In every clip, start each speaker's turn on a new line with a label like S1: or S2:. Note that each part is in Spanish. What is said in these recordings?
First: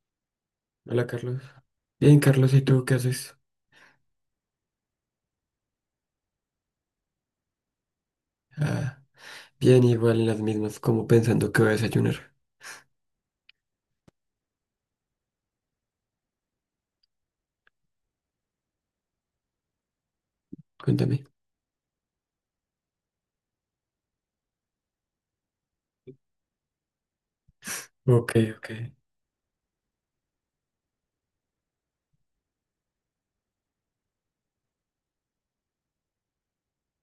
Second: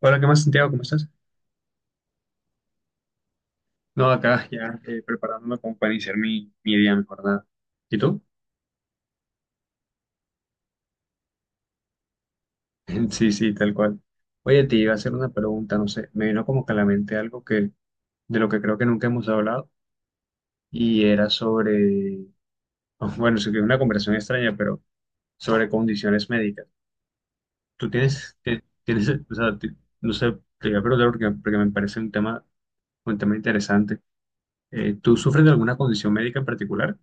S1: Hola, ¿qué más, Santiago? ¿Cómo
S2: Hola
S1: estás?
S2: Carlos. Bien, Carlos, ¿y tú qué haces?
S1: No, acá ya preparándome como para iniciar mi día, mi jornada. ¿Y tú?
S2: Ah, bien, igual en las mismas, como pensando que voy a desayunar.
S1: Sí, sí, tal cual. Oye, te iba a hacer una pregunta, no sé, me vino como que a la mente algo que, de lo que creo que nunca hemos hablado, y
S2: Cuéntame.
S1: era sobre, bueno, sé que es una conversación extraña, pero sobre condiciones médicas. Tú
S2: Ok,
S1: tienes,
S2: ok.
S1: tienes, o sea, no sé, te iba a preguntar porque me parece un tema interesante. ¿Tú sufres de alguna condición médica en particular?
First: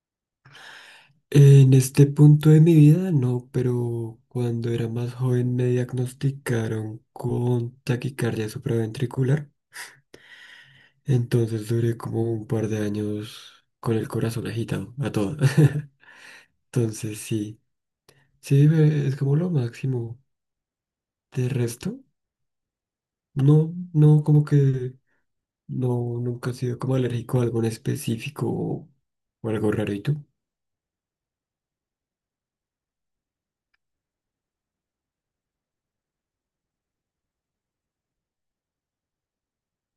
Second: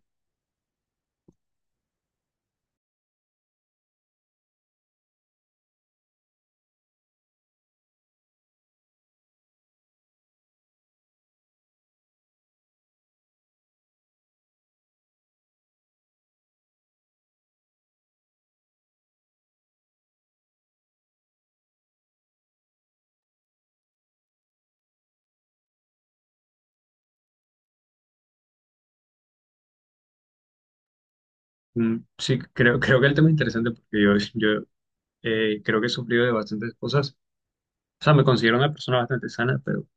S2: En este punto de mi vida, no, pero cuando era más joven me diagnosticaron con taquicardia supraventricular. Entonces duré como un par de años con el corazón agitado, a todo. Entonces sí, sí, es como lo máximo. De resto, no, no, como que no, nunca he sido como alérgico a algo en específico o algo raro. ¿Y tú?
S1: Sí, creo que el tema es interesante porque yo, yo creo que he sufrido de bastantes cosas. O sea, me considero una persona bastante sana,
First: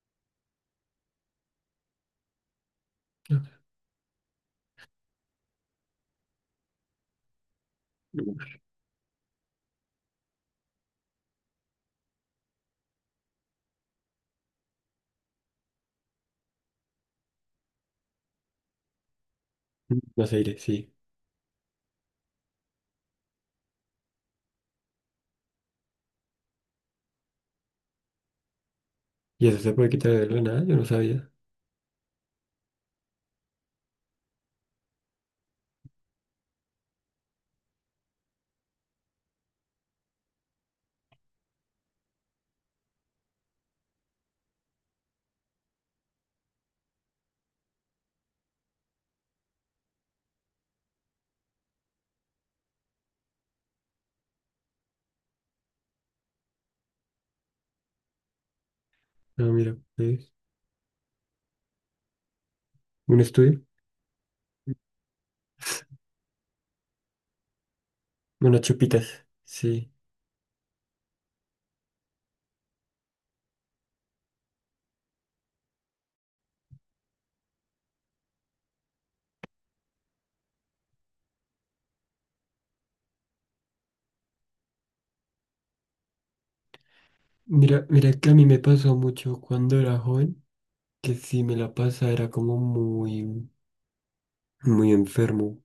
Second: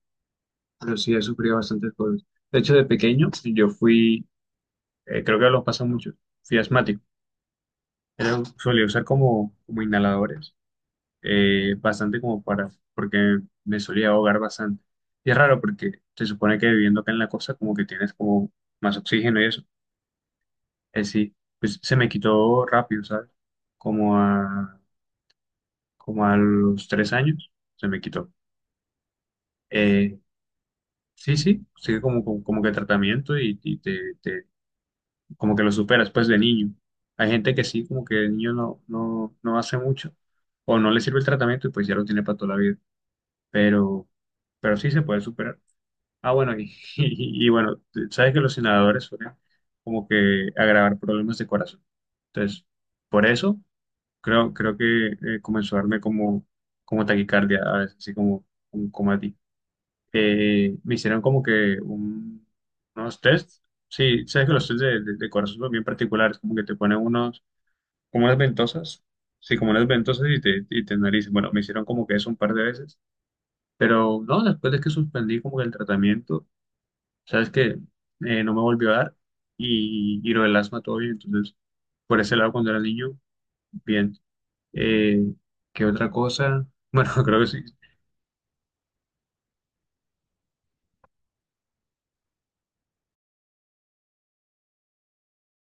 S1: pero sí he sufrido bastantes cosas. De hecho, de pequeño, yo fui, creo que lo pasa mucho, fui asmático.
S2: No.
S1: Era, solía usar como inhaladores, bastante como para, porque me solía ahogar bastante. Y es raro porque se supone que viviendo acá en la costa, como que tienes como más oxígeno y eso.
S2: Más aire, sí.
S1: Es sí, pues se me quitó rápido, ¿sabes? Como a, como a los 3 años, se me quitó.
S2: ¿Y eso se puede quitar
S1: Eh,
S2: de la nada? Yo no sabía.
S1: Sí, sí, sigue como que tratamiento y te, como que lo superas pues de niño. Hay gente que sí, como que de niño no, no hace mucho o no le sirve el tratamiento y pues ya lo tiene para toda la vida, pero, pero sí se puede superar. Ah, bueno, y, y bueno, sabes que los inhaladores suelen como que agravar problemas de corazón. Entonces, por eso creo, creo que comenzó a darme como, como taquicardia a veces, así como a ti
S2: Ah, mira, pues,
S1: me hicieron como que unos
S2: un
S1: tests.
S2: estudio.
S1: Sí, sabes que los tests de corazón son bien particulares, como que te ponen unos, como unas
S2: Unas
S1: ventosas,
S2: chupitas,
S1: sí, como unas
S2: sí.
S1: ventosas y te analizan. Bueno, me hicieron como que eso un par de veces, pero no, después de que suspendí como que el tratamiento, sabes que no me volvió a dar y lo del asma todo bien, entonces por ese lado cuando era niño, bien. Eh, ¿Qué otra cosa? Bueno, creo que sí.
S2: Mira, mira que a mí me pasó mucho cuando era joven, que si me la pasa era como muy, muy enfermo.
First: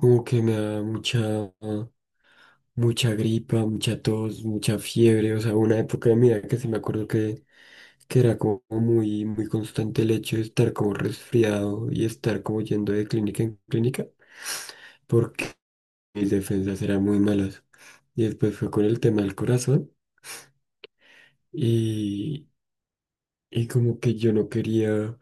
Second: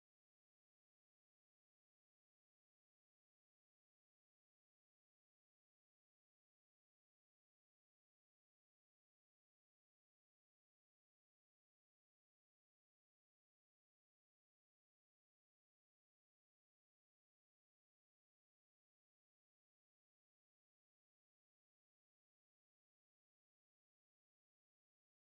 S2: Como que me da mucha, mucha gripa, mucha tos, mucha fiebre. O sea, una época de mi vida que sí me acuerdo que era como muy, muy constante el hecho de estar como resfriado y estar como yendo de clínica en clínica, porque mis defensas eran muy malas. Y después fue con el tema del corazón y, y como que yo no quería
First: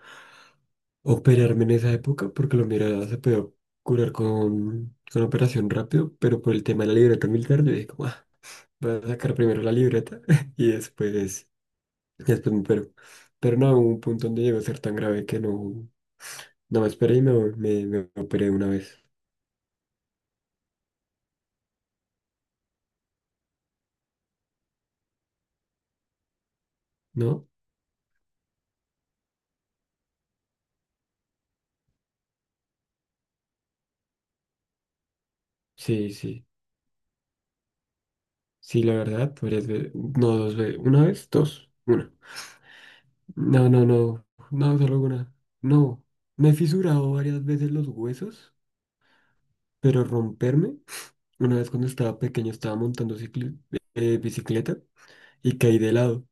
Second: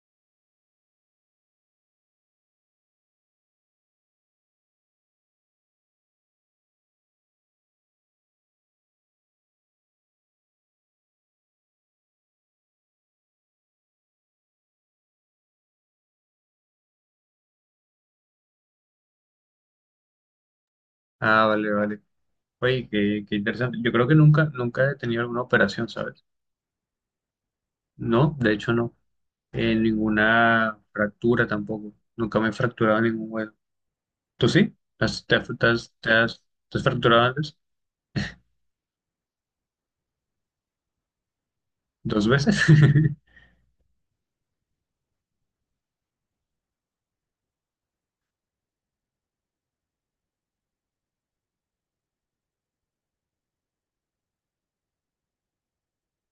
S2: operarme en esa época porque lo mira se podía curar con operación rápido, pero por el tema de la libreta militar yo dije como, ah, voy a sacar primero la libreta y después, después me opero. Pero no, hubo un punto donde llegó a ser tan grave que no. No me esperé y me operé una vez,
S1: Ah, vale, vale. Oye, qué, qué interesante. Yo creo que nunca, nunca he tenido alguna operación, ¿sabes?
S2: ¿no?
S1: No, de hecho no. Ninguna fractura tampoco. Nunca me he fracturado ningún hueso. ¿Tú sí? ¿Te has,
S2: Sí, sí.
S1: te has fracturado antes?
S2: Sí, la verdad, varias veces. No, dos veces. ¿Una vez? Dos. Una.
S1: ¿Dos veces?
S2: No, no, no. No, solo una. No. Me he fisurado varias veces los huesos, pero romperme. Una vez cuando estaba pequeño estaba montando bicicleta y caí de lado.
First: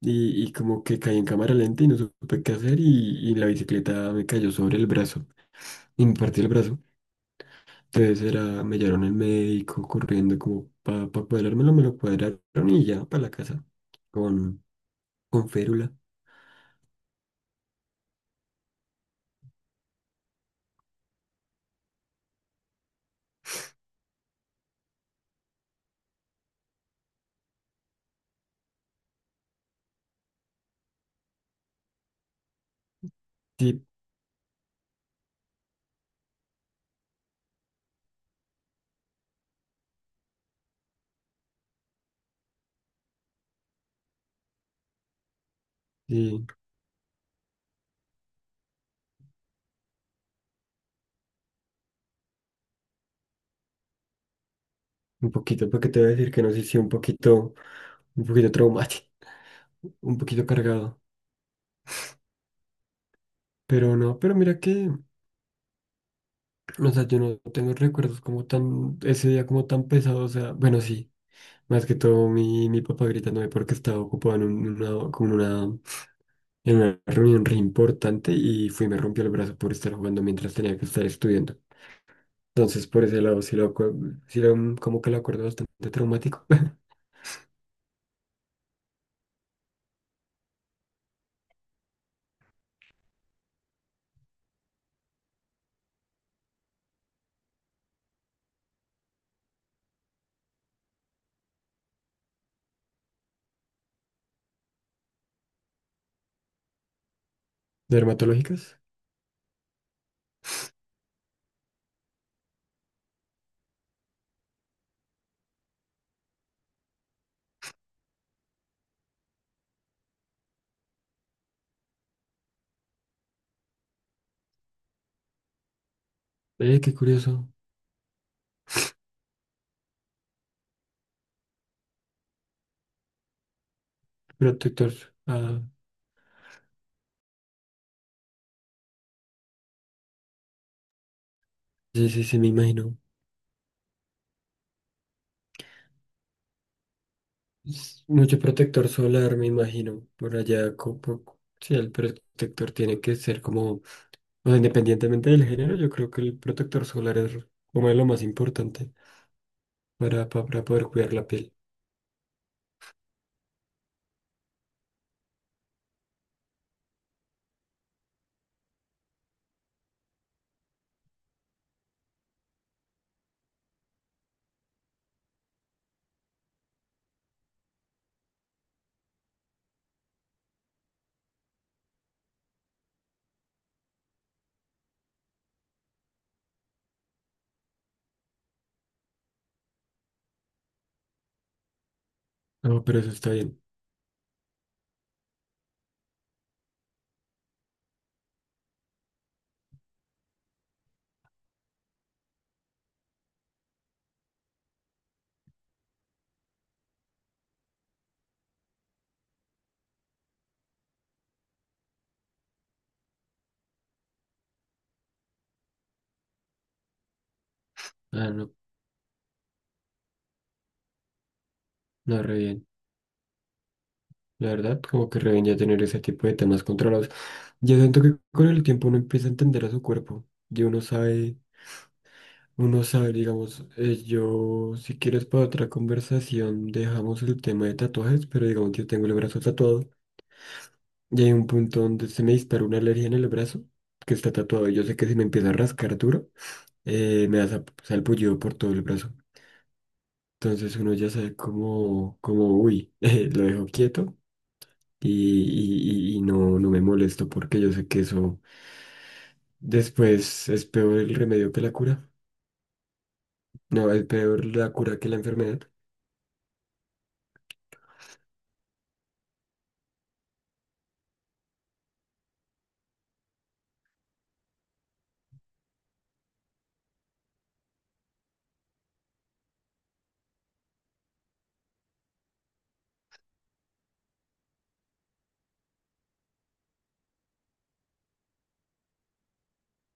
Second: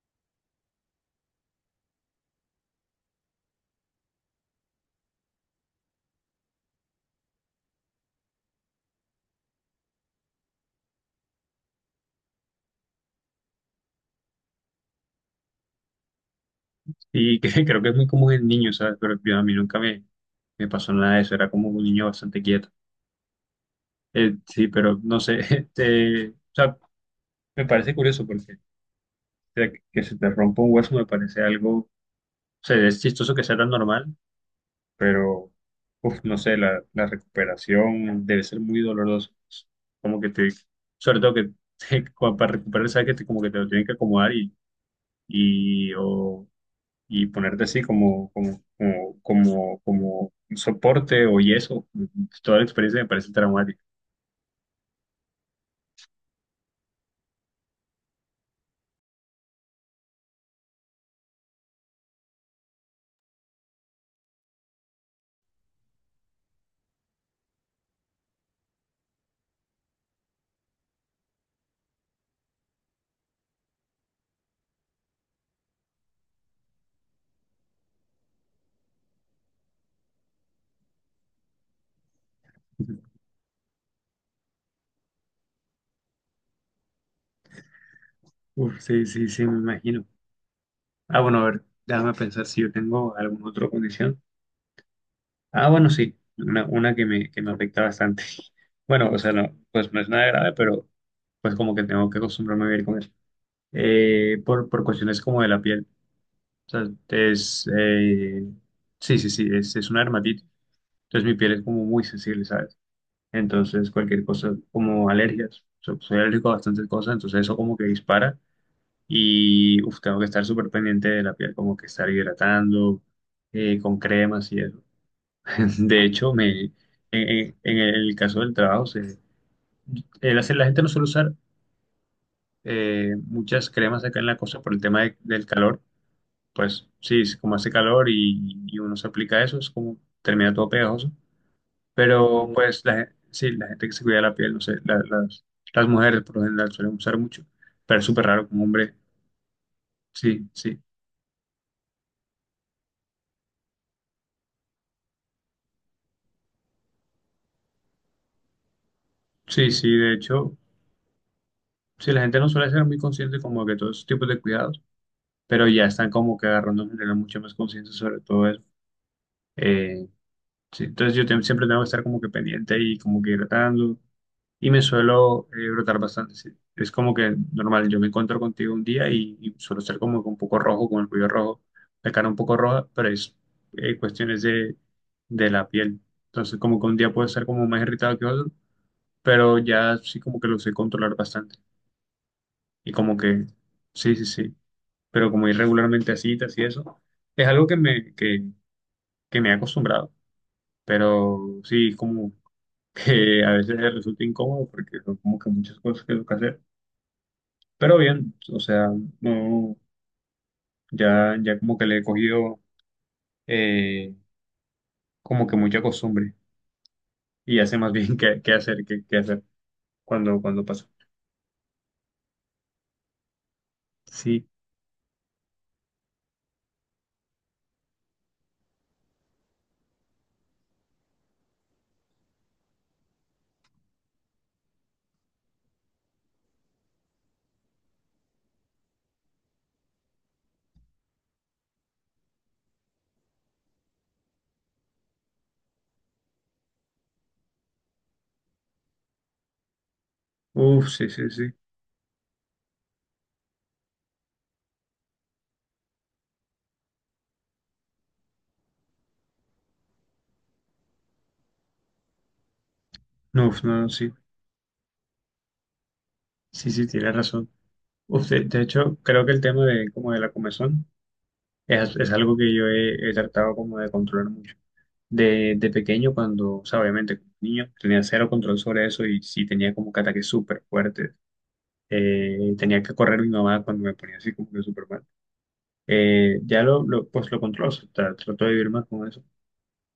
S2: Y como que caí en cámara lenta y no supe qué hacer y la bicicleta me cayó sobre el brazo. Y me partí el brazo. Entonces era, me llevaron el médico corriendo como para pa cuadrármelo, me lo cuadraron y ya para la casa con, con férula.
S1: Y que, creo que es muy común en niños, ¿sabes? Pero yo, a mí nunca me, me pasó nada de eso. Era como un niño bastante quieto. Sí, pero no sé. este, o sea, me parece curioso porque o sea, que se te rompa un hueso me parece algo... O sea, es chistoso que sea tan
S2: Sí,
S1: normal pero uf, no sé, la recuperación debe ser muy dolorosa. Como que te, sobre todo que como para recuperar, sabes que te, como que te lo tienen que acomodar y,
S2: sí,
S1: o, y ponerte así como un soporte o yeso. Toda la experiencia me parece traumática.
S2: un poquito, porque te voy a decir que no sé si un poquito, un poquito traumático, un poquito cargado. Pero no, pero mira que, o sea, yo no tengo recuerdos como tan, ese día como tan pesado, o sea, bueno, sí, más que todo mi, mi papá gritándome porque estaba ocupado en una, como en una reunión re importante y fui y me rompió el brazo por estar jugando mientras tenía que estar estudiando. Entonces, por ese lado, sí lo, como que lo acuerdo bastante traumático.
S1: Uf, sí, sí, sí, me imagino. Ah, bueno, a ver, déjame pensar si yo tengo alguna otra condición. Ah, bueno, sí, una que me afecta bastante. Bueno, o sea, no, pues no es nada grave, pero pues como que tengo que acostumbrarme a vivir con eso. Por cuestiones como de la piel. O sea, es,
S2: Dermatológicas.
S1: sí, sí, sí, es una dermatitis. Entonces mi piel es como muy sensible, ¿sabes? Entonces cualquier cosa, como alergias. Soy alérgico a bastantes cosas, entonces eso como que dispara y uf, tengo que estar súper pendiente de la piel, como que estar hidratando con cremas y eso. De hecho, me, en,
S2: Qué curioso.
S1: en el caso del trabajo, se, el la gente no suele usar muchas cremas acá en la costa por el
S2: Protector.
S1: tema del
S2: Ah,
S1: calor. Pues sí, es como hace calor y uno se aplica eso, es como termina todo pegajoso.
S2: sí, sí, sí, me
S1: Pero pues la,
S2: imagino.
S1: sí, la gente que se cuida la piel, no sé, las mujeres por lo general suelen usar mucho, pero
S2: Es
S1: es súper
S2: mucho
S1: raro como
S2: protector
S1: hombre.
S2: solar, me imagino. Por
S1: Sí,
S2: allá, sí, el protector tiene que ser como, o sea, independientemente del género, yo creo que el protector solar es como lo más importante
S1: sí, de
S2: para,
S1: hecho,
S2: para poder cuidar la piel.
S1: sí, la gente no suele ser muy consciente como que todos esos tipos de cuidados pero ya están como que agarrando en general mucho más conciencia sobre todo eso. Eh, sí, entonces yo siempre tengo que estar como que pendiente y como que hidratando. Y me suelo brotar bastante. Sí. Es como que normal, yo me encuentro contigo un día y suelo ser como que un poco rojo, con el cuello rojo, la cara un poco roja, pero es cuestiones de la piel. Entonces como que un día puedo estar como más irritado que otro, pero ya sí como que lo sé controlar bastante.
S2: No,
S1: Y
S2: pero eso
S1: como
S2: está
S1: que,
S2: bien.
S1: sí, pero como ir regularmente a citas y eso, es algo que me he acostumbrado. Pero sí, como que a veces resulta incómodo porque son como que muchas cosas que tengo que hacer, pero bien, o sea, no, ya, ya como que le he cogido eh, como que mucha costumbre y ya sé más bien
S2: Ah, no,
S1: qué, qué hacer cuando, cuando pasa.
S2: no, re bien.
S1: Sí,
S2: La verdad, como que revenía tener ese tipo de temas controlados. Yo siento que con el tiempo uno empieza a entender a su cuerpo. Y uno sabe, digamos, yo, si quieres para otra conversación, dejamos el tema de tatuajes, pero digamos, yo tengo el brazo tatuado. Y hay un punto donde se me dispara una alergia en el brazo, que está tatuado. Y yo sé que si me empieza a rascar duro, me da salpullido por todo el brazo. Entonces
S1: uff,
S2: uno
S1: sí,
S2: ya
S1: sí,
S2: sabe
S1: sí,
S2: como, como, uy, lo dejo quieto y, y no, no me molesto porque yo sé que eso después es peor el remedio que la cura.
S1: no, uf, no,
S2: No,
S1: no,
S2: es
S1: sí,
S2: peor la cura que la enfermedad.
S1: sí, sí, tienes razón. Uf, de hecho, creo que el tema de como de la comezón es algo que yo he, he tratado como de controlar mucho. De pequeño, cuando, o sea, obviamente, como niño, tenía cero control sobre eso y sí tenía como que ataques súper fuertes. Tenía que correr mi mamá cuando me ponía así como que súper mal. Ya lo, pues lo controlo, o sea, trato de vivir más con eso.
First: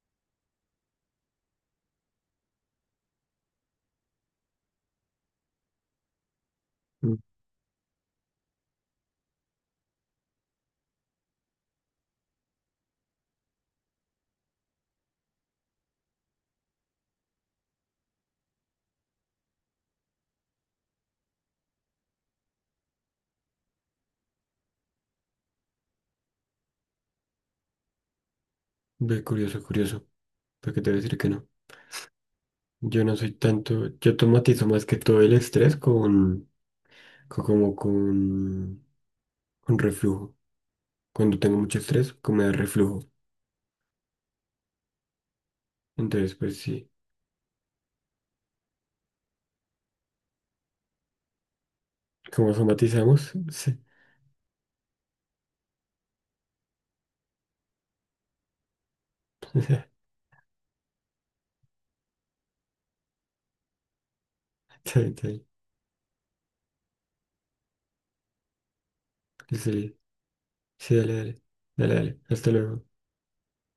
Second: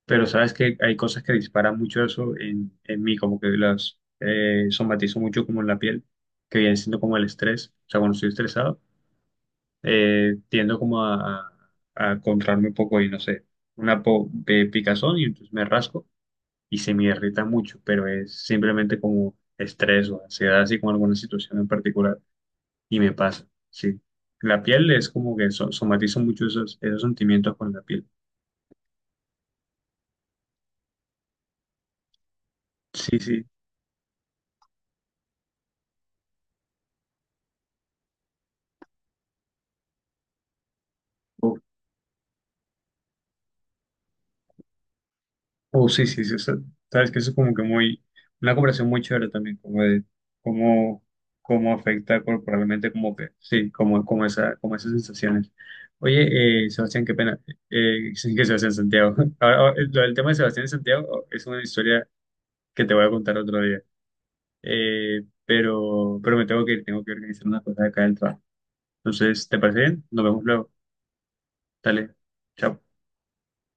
S1: Pero sabes que hay cosas que disparan mucho eso en mí, como que las somatizo mucho como en la piel, que viene siendo como
S2: Mm,
S1: el estrés. O sea, cuando estoy estresado, tiendo como a contraerme un poco y no sé, una picazón y entonces me rasco y se me irrita mucho, pero es simplemente como estrés o ansiedad, así con alguna situación en particular, y me pasa, sí. La piel es como que somatizo mucho esos, esos sentimientos con la piel.
S2: ve, curioso, curioso. Porque te voy a decir que no. Yo no
S1: Sí,
S2: soy
S1: sí.
S2: tanto, yo tomatizo más que todo el estrés con, como con reflujo. Cuando
S1: Oh,
S2: tengo mucho estrés, como me da reflujo.
S1: oh, sí, sí,
S2: Entonces,
S1: sí. O sea,
S2: pues sí,
S1: sabes que eso es como que muy, una conversación muy chévere también, como de cómo, cómo afecta
S2: como
S1: corporalmente, como que,
S2: somatizamos,
S1: sí,
S2: sí.
S1: como, como esa, como esas sensaciones. Oye, Sebastián, qué pena. Sí, que Sebastián Santiago. Ahora, ahora,
S2: Está
S1: el tema de Sebastián y Santiago oh, es una historia que te voy a contar otro día.
S2: bien, está bien.
S1: Pero me tengo que ir, tengo que organizar unas cosas acá del trabajo. Entonces, ¿te parece
S2: Sí,
S1: bien? Nos vemos luego.
S2: sí, dale, dale. Dale,
S1: Dale,
S2: dale. Hasta
S1: chao.
S2: luego.